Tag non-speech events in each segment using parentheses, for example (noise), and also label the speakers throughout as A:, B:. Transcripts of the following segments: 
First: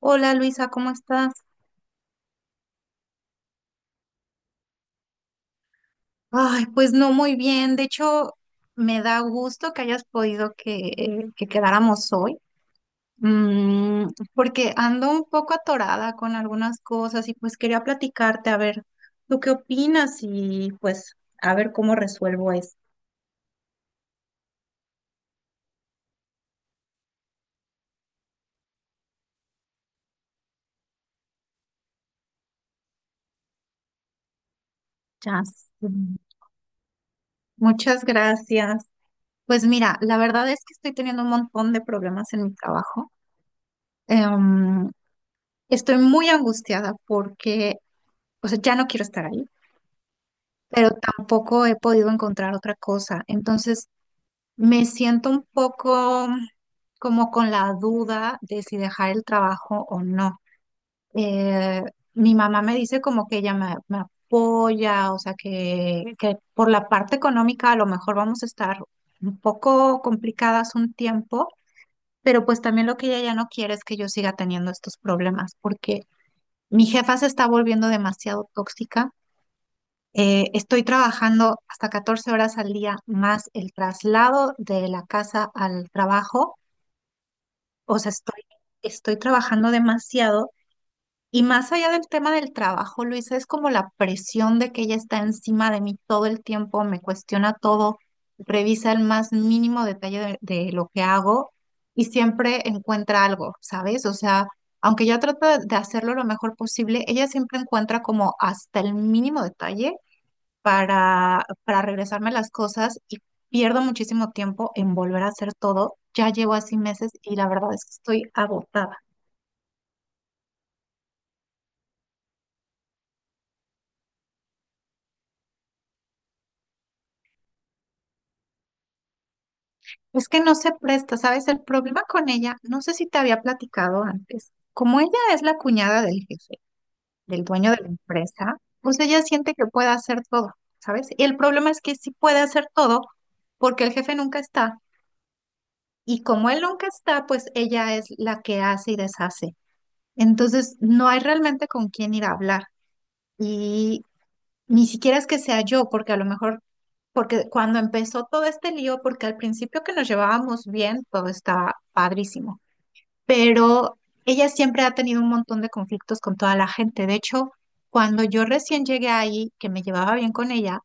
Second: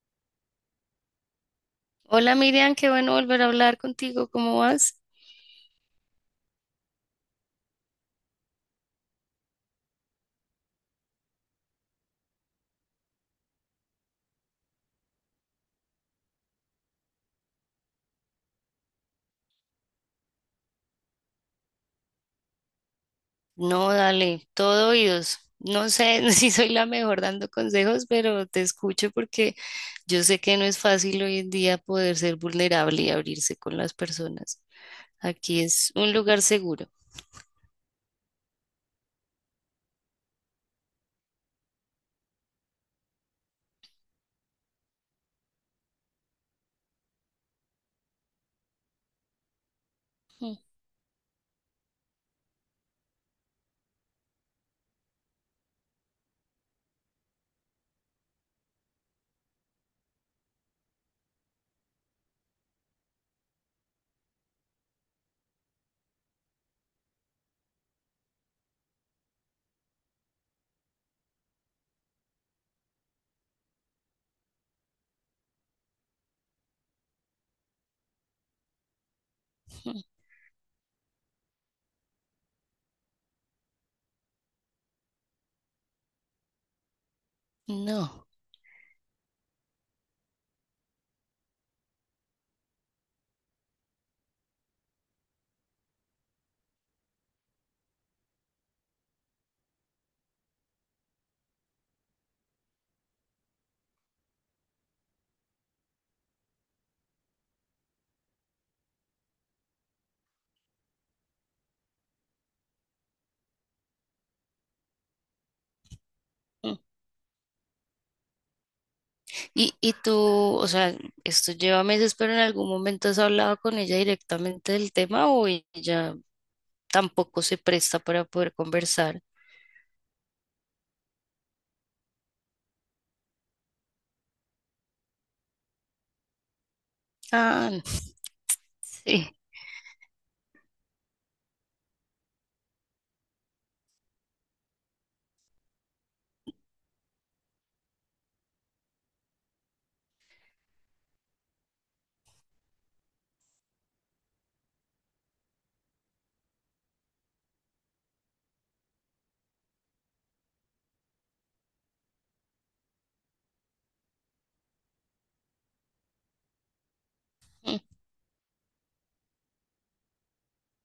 A: Hola Luisa, ¿cómo estás?
B: Hola Miriam, qué bueno volver a hablar contigo, ¿cómo vas?
A: Ay, pues no muy bien. De hecho, me da gusto que hayas podido que quedáramos hoy. Mm, Porque ando un poco atorada con algunas cosas y pues quería platicarte a ver, ¿tú qué opinas? Y pues a ver cómo resuelvo esto.
B: No, dale, todo oídos. No sé (laughs) si soy la mejor dando consejos, pero te escucho porque yo sé que no es fácil hoy en día poder ser vulnerable y abrirse con las personas.
A: Ya
B: Aquí
A: sé.
B: es un lugar seguro.
A: Muchas gracias. Pues mira, la verdad es que estoy teniendo un montón de problemas en mi trabajo. Em, Estoy muy angustiada porque, o sea, ya no quiero estar ahí,
B: Ujú.
A: pero tampoco he podido encontrar otra cosa. Entonces, me siento un poco como con la duda de si dejar el trabajo o no. Eh, Mi mamá me dice como que ella me apoya, o sea, que por la parte económica a lo mejor vamos a estar un poco complicadas un tiempo, pero pues también lo que ella ya no quiere es que yo siga teniendo estos problemas, porque mi jefa se está volviendo demasiado tóxica. Estoy trabajando hasta 14 horas al día más el traslado de la casa al trabajo. O sea,
B: No.
A: estoy trabajando demasiado. Y más allá del tema del trabajo, Luisa, es como la presión de que ella está encima de mí todo el tiempo, me cuestiona todo, revisa el más mínimo detalle de lo que hago y siempre encuentra algo, ¿sabes? O sea, aunque yo trato de hacerlo lo mejor posible, ella siempre encuentra como hasta el mínimo detalle para regresarme las cosas y pierdo muchísimo tiempo en volver a hacer todo. Ya llevo así
B: Ujú.
A: meses y la verdad es que estoy agotada.
B: Y tú, o sea, esto lleva meses, pero en algún momento has hablado con ella directamente del tema o ella tampoco se presta para poder conversar.
A: Es que no se presta, ¿sabes? El problema con ella, no sé si te había platicado antes, como ella es la cuñada del jefe, del
B: Ah,
A: dueño de la empresa, pues ella
B: (laughs)
A: siente que puede hacer todo, ¿sabes? Y el problema es que sí puede hacer todo porque el jefe nunca está. Y como él nunca está, pues ella es la que hace y deshace. Entonces, no hay realmente con quién ir a hablar. Y ni siquiera es que sea yo, porque a lo mejor, porque cuando empezó todo este lío, porque al principio que nos llevábamos bien, todo estaba padrísimo, pero ella siempre ha tenido un montón de conflictos con toda la gente. De hecho,
B: sí.
A: cuando yo recién llegué ahí, que me llevaba bien con ella,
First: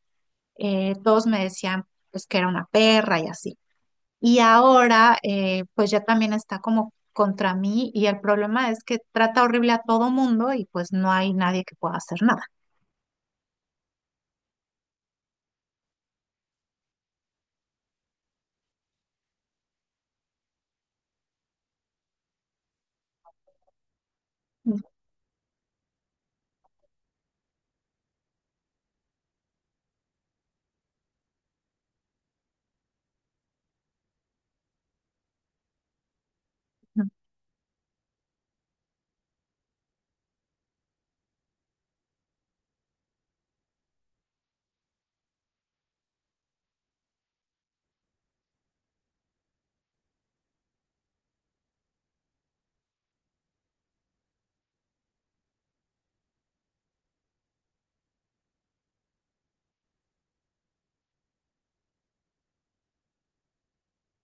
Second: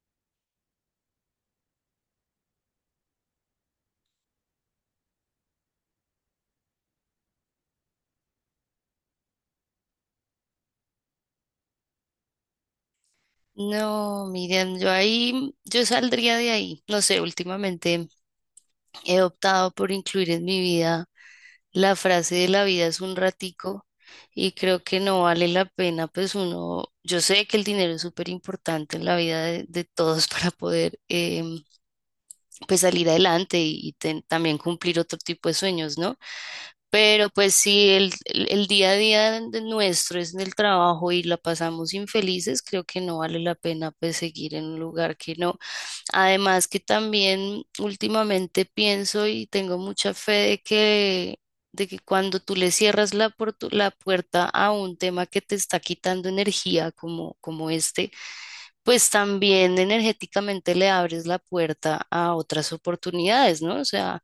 A: todos me decían pues que era una perra y así. Y ahora, pues ya también está como contra mí, y el problema es que trata horrible a todo mundo y pues no hay nadie que pueda hacer nada.
B: No, Miriam, yo ahí, yo saldría de ahí. No sé, últimamente he optado por incluir en mi vida la frase de la vida es un ratico y creo que no vale la pena, pues uno, yo sé que el dinero es súper importante en la vida de todos (laughs) para poder pues salir adelante y ten- también cumplir otro tipo de sueños, ¿no? Pero pues si el, el día a día de nuestro es en el trabajo y la pasamos infelices, creo que no vale la pena pues seguir en un lugar que no. Además que también últimamente pienso y tengo mucha fe de que cuando tú le cierras la, portu- la puerta a un tema que te está quitando energía como, como este, pues también energéticamente le abres la puerta a otras oportunidades, ¿no? O sea,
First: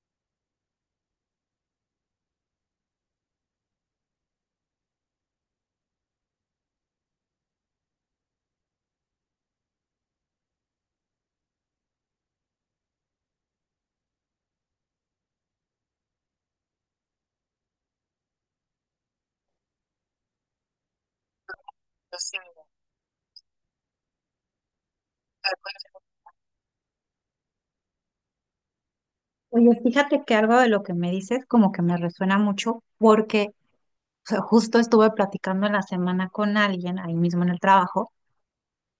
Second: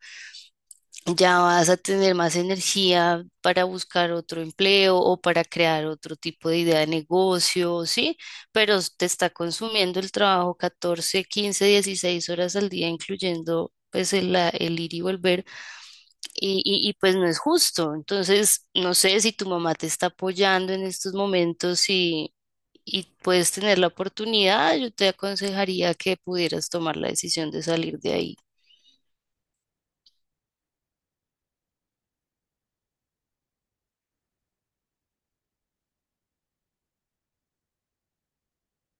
B: ya vas a tener más energía para buscar otro empleo o para crear otro tipo de idea de negocio, ¿sí? Pero s- te está consumiendo el trabajo 14 15 16 horas al día, incluyendo pues el, la- el ir y volver, pues no es justo. Entonces, no sé si tu mamá te está apoyando en estos momentos y puedes tener la oportunidad, yo te aconsejaría que pudieras tomar la decisión de salir de ahí,
A: Oye, fíjate que algo de lo que me dices como que me resuena mucho porque, o sea, justo estuve platicando en la semana con alguien ahí mismo en el trabajo,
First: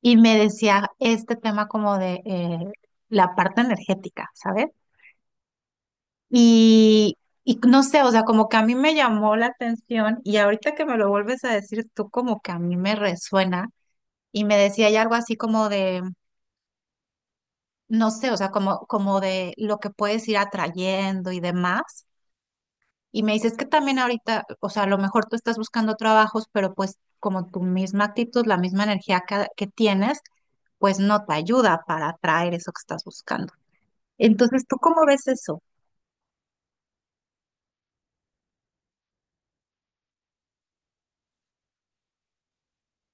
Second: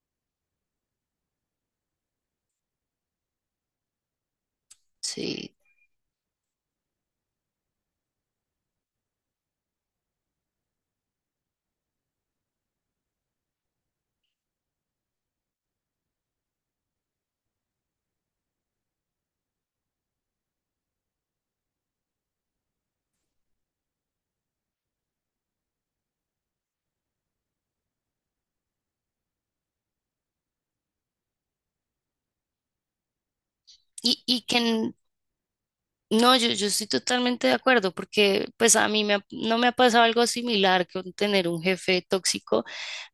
A: y me decía este tema como de la parte energética, ¿sabes?
B: ¿sí?
A: Y, y no sé, o sea, como que a mí me llamó la atención, y ahorita que me lo vuelves a decir tú como que a mí me resuena, y me decía ya algo así como de, no sé, o sea, como de lo que puedes ir atrayendo y demás. Y me dices que también ahorita, o sea, a lo mejor tú estás buscando trabajos, pero pues como tu misma actitud, la misma energía que tienes, pues no te ayuda para atraer eso que estás buscando.
B: Y
A: Entonces, ¿tú
B: que
A: cómo ves eso?
B: no, yo estoy totalmente de acuerdo porque pues a mí me ha- no me ha pasado algo similar con tener un jefe tóxico,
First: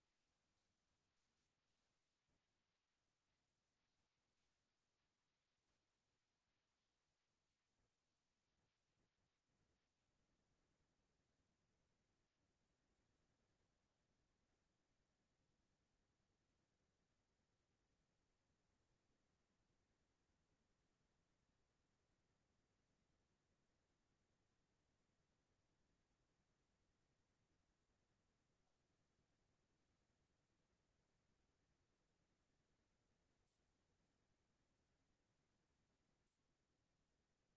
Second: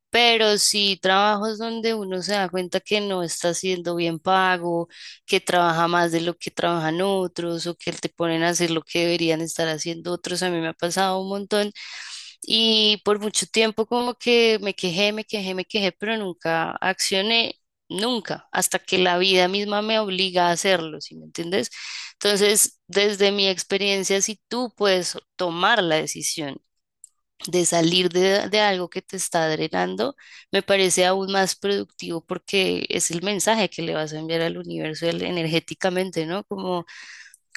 B: pero sí trabajos donde uno se da cuenta que no está siendo bien pago, que trabaja más de lo que trabajan otros o que te ponen a hacer lo que deberían estar haciendo otros. A mí me ha pasado un montón y por mucho tiempo como que me quejé, me quejé, me quejé, pero nunca accioné, nunca, hasta que la vida misma me obliga a hacerlo, ¿sí me entiendes? Entonces, desde mi experiencia, si tú puedes tomar la decisión de salir de algo que te está drenando, me parece aún más productivo porque es el mensaje que le vas a enviar al universo el- energéticamente, ¿no?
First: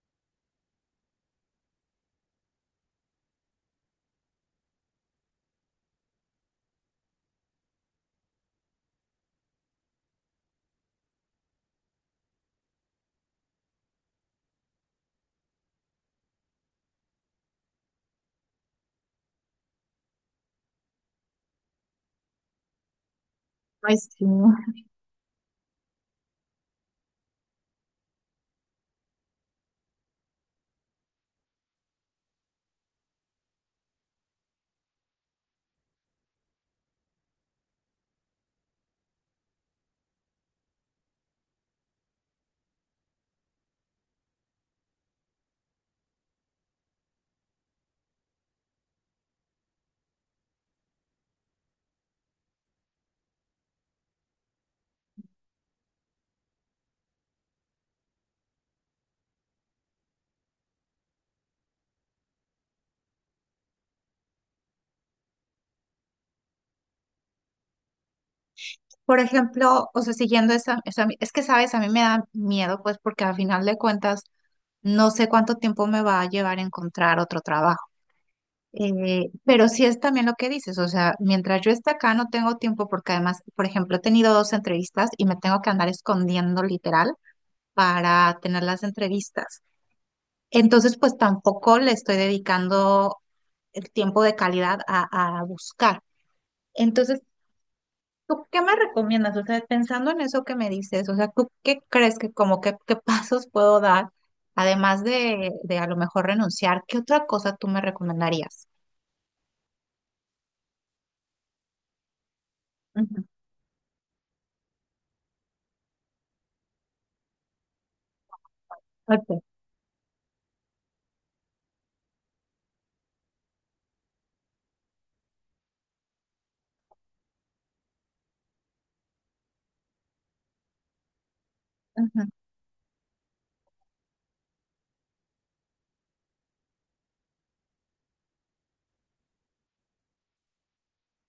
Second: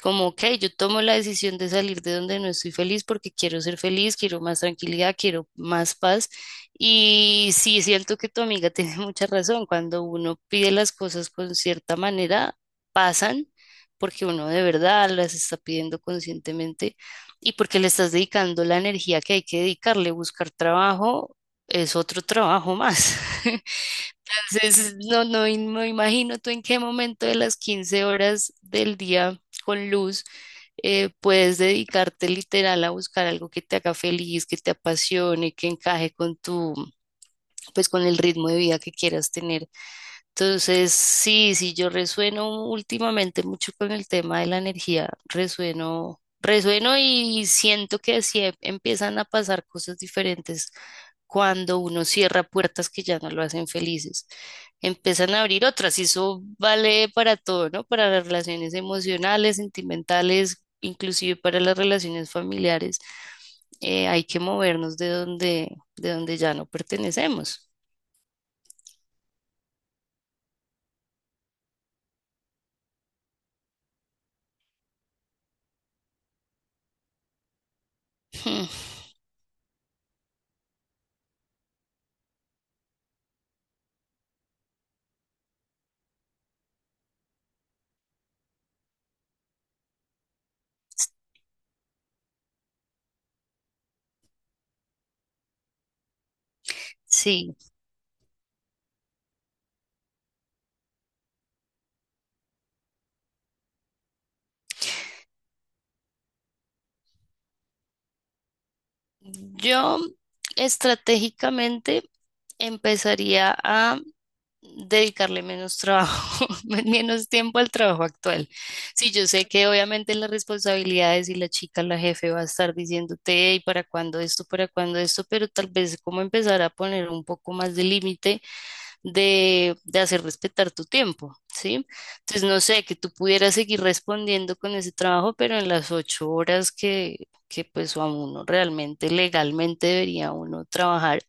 B: Como, ok, yo tomo la decisión de salir de donde no estoy feliz porque quiero ser feliz, quiero más tranquilidad, quiero más paz. Y sí, siento que tu amiga (laughs) tiene mucha razón. Cuando uno pide las cosas con cierta manera, pasan porque uno de verdad las está pidiendo conscientemente y porque le estás dedicando la energía que hay que dedicarle. Buscar trabajo es otro trabajo más. (laughs)
A: Ay, sí.
B: Entonces, im- no imagino tú en qué momento de las 15 horas del día con luz, puedes dedicarte literal a buscar algo que te haga feliz, que te apasione, que encaje con tu, pues con el ritmo de vida que quieras tener. Entonces, sí, sí, yo resueno últimamente mucho con el tema de la energía, resueno, resueno y siento que así em- empiezan a pasar cosas diferentes cuando uno cierra puertas que ya no lo hacen felices. Empiezan a abrir otras y eso vale para todo, ¿no? Para las relaciones emocionales, sentimentales, inclusive para las relaciones familiares. Hay que movernos de donde ya no pertenecemos.
A: Por ejemplo, o sea, siguiendo es que sabes, a mí me da miedo, pues porque al final de cuentas no sé cuánto tiempo me va a llevar encontrar otro trabajo.
B: (laughs) Hmm.
A: Pero sí es también lo que dices, o sea, mientras yo esté acá no tengo tiempo porque además, por ejemplo, he tenido dos entrevistas y me tengo que andar escondiendo literal para tener las entrevistas. Entonces, pues tampoco le estoy dedicando el tiempo de calidad a buscar. Entonces,
B: Sí,
A: ¿tú qué me recomiendas? O sea, pensando en eso que me dices, o sea, ¿tú qué crees que como que qué (laughs) pasos puedo dar, además de a lo mejor renunciar? ¿Qué otra cosa tú me recomendarías?
B: yo estratégicamente
A: Ujú,
B: empezaría a dedicarle menos trabajo, (laughs) men- menos tiempo al trabajo actual. Sí, yo
A: ok,
B: sé que obviamente las responsabilidades y la chica, la jefe va a estar diciéndote, y para cuándo esto, pero tal vez como empezar a poner un poco más de límite de hacer respetar tu tiempo, ¿sí?
A: ujú,
B: Entonces, no sé, que tú pudieras seguir respondiendo con ese trabajo, pero en las 8 horas que pues a uno realmente legalmente debería uno trabajar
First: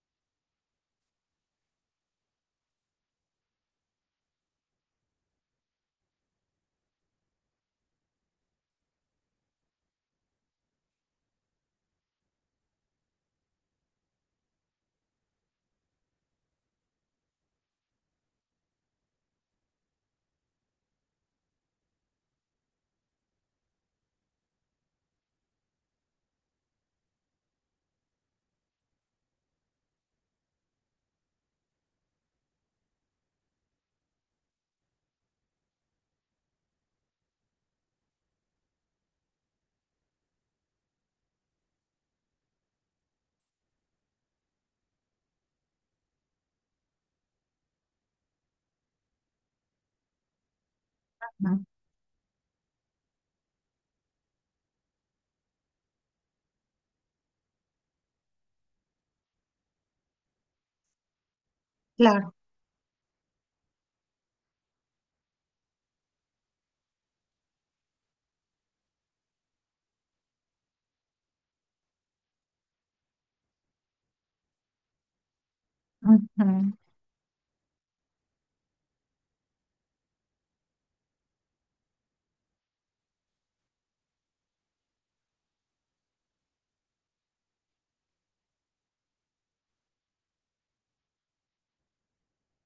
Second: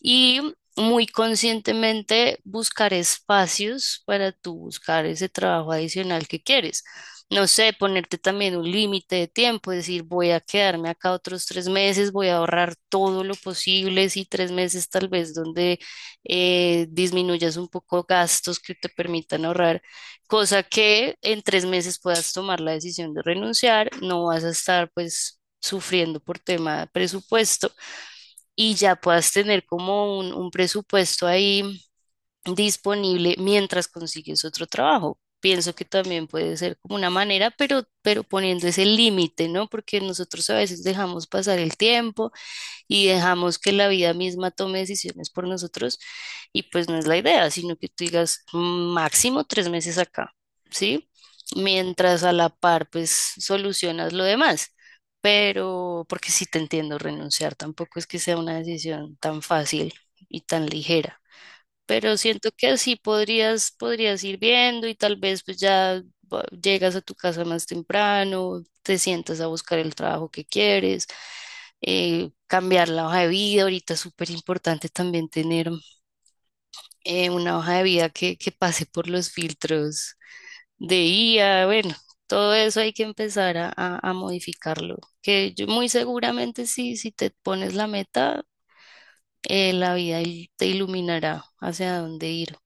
B: y muy conscientemente buscar espacios para tú buscar ese trabajo adicional que quieres. No sé, ponerte también un límite de tiempo, decir, voy a quedarme acá otros 3 meses, voy a ahorrar todo lo posible, si 3 meses tal vez donde disminuyas un poco gastos que te permitan ahorrar, cosa que en 3 meses puedas tomar la decisión de renunciar, no vas a estar pues sufriendo por tema de presupuesto y ya puedas tener como un presupuesto ahí disponible mientras consigues otro trabajo. Pienso que también puede ser como una manera, pero poniendo ese límite, ¿no? Porque nosotros a veces dejamos pasar el tiempo y dejamos que la vida misma tome decisiones por nosotros y pues no es la idea, sino que tú digas máximo 3 meses acá, ¿sí?
A: ujú.
B: Mientras a la par pues solucionas lo demás. Pero, porque sí te entiendo, renunciar tampoco es que sea una decisión tan fácil y tan ligera, pero
A: Claro.
B: siento que así podrías, podrías ir viendo y tal vez pues ya va- llegas a tu casa más temprano, te sientas a buscar el trabajo que quieres, cambiar la hoja de vida. Ahorita es súper importante también tener
A: Ujú.
B: una hoja de vida que pase por los filtros de IA, bueno. Todo eso hay que empezar a modificarlo, que yo muy seguramente sí, si te pones la meta, la vida il- te iluminará hacia dónde ir.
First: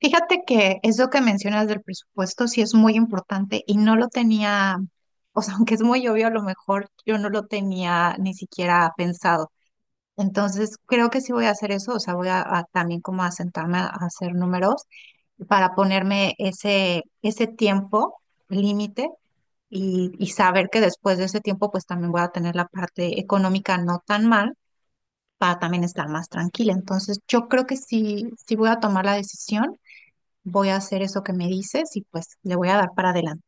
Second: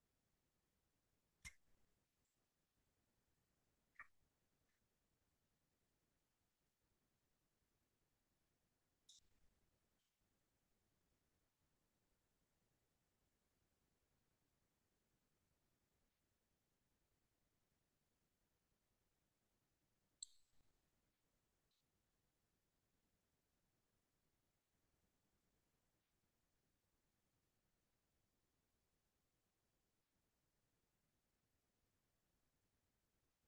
A: Fíjate que eso que mencionas del presupuesto sí es muy importante y no lo tenía, o sea, (laughs) aunque es muy obvio, a lo mejor yo no lo tenía ni siquiera pensado. Entonces, creo que sí voy a hacer eso, o sea, voy a también como a sentarme a hacer números para ponerme ese tiempo límite y saber que después de ese tiempo pues también voy a tener la parte económica no tan mal para también estar más tranquila. Entonces, yo creo que sí, sí voy a tomar la decisión, voy a hacer eso que me dices y pues le voy a dar para adelante.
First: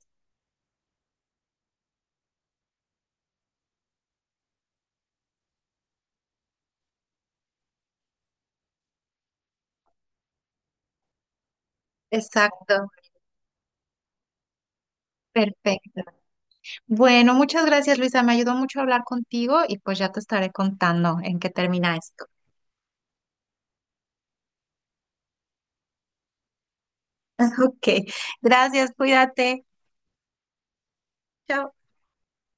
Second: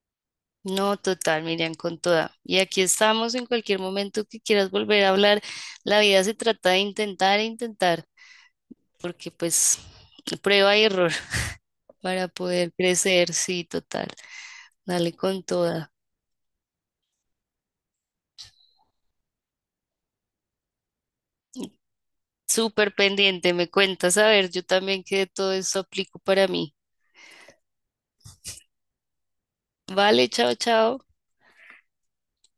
B: No, total, Miriam, con toda. Y aquí estamos en cualquier momento que quieras volver a hablar. La vida se trata de intentar e intentar, porque pues prueba y error (laughs) para poder
A: Exacto.
B: crecer, sí, total. Dale con toda.
A: Perfecto. Bueno, muchas gracias, Luisa. Me ayudó mucho hablar contigo y pues ya te estaré contando en qué termina esto.
B: Súper pendiente, me cuentas, a ver, yo también que todo esto aplico para mí.
A: (laughs) Ok, gracias, cuídate.
B: Vale, chao, chao.
A: Chao.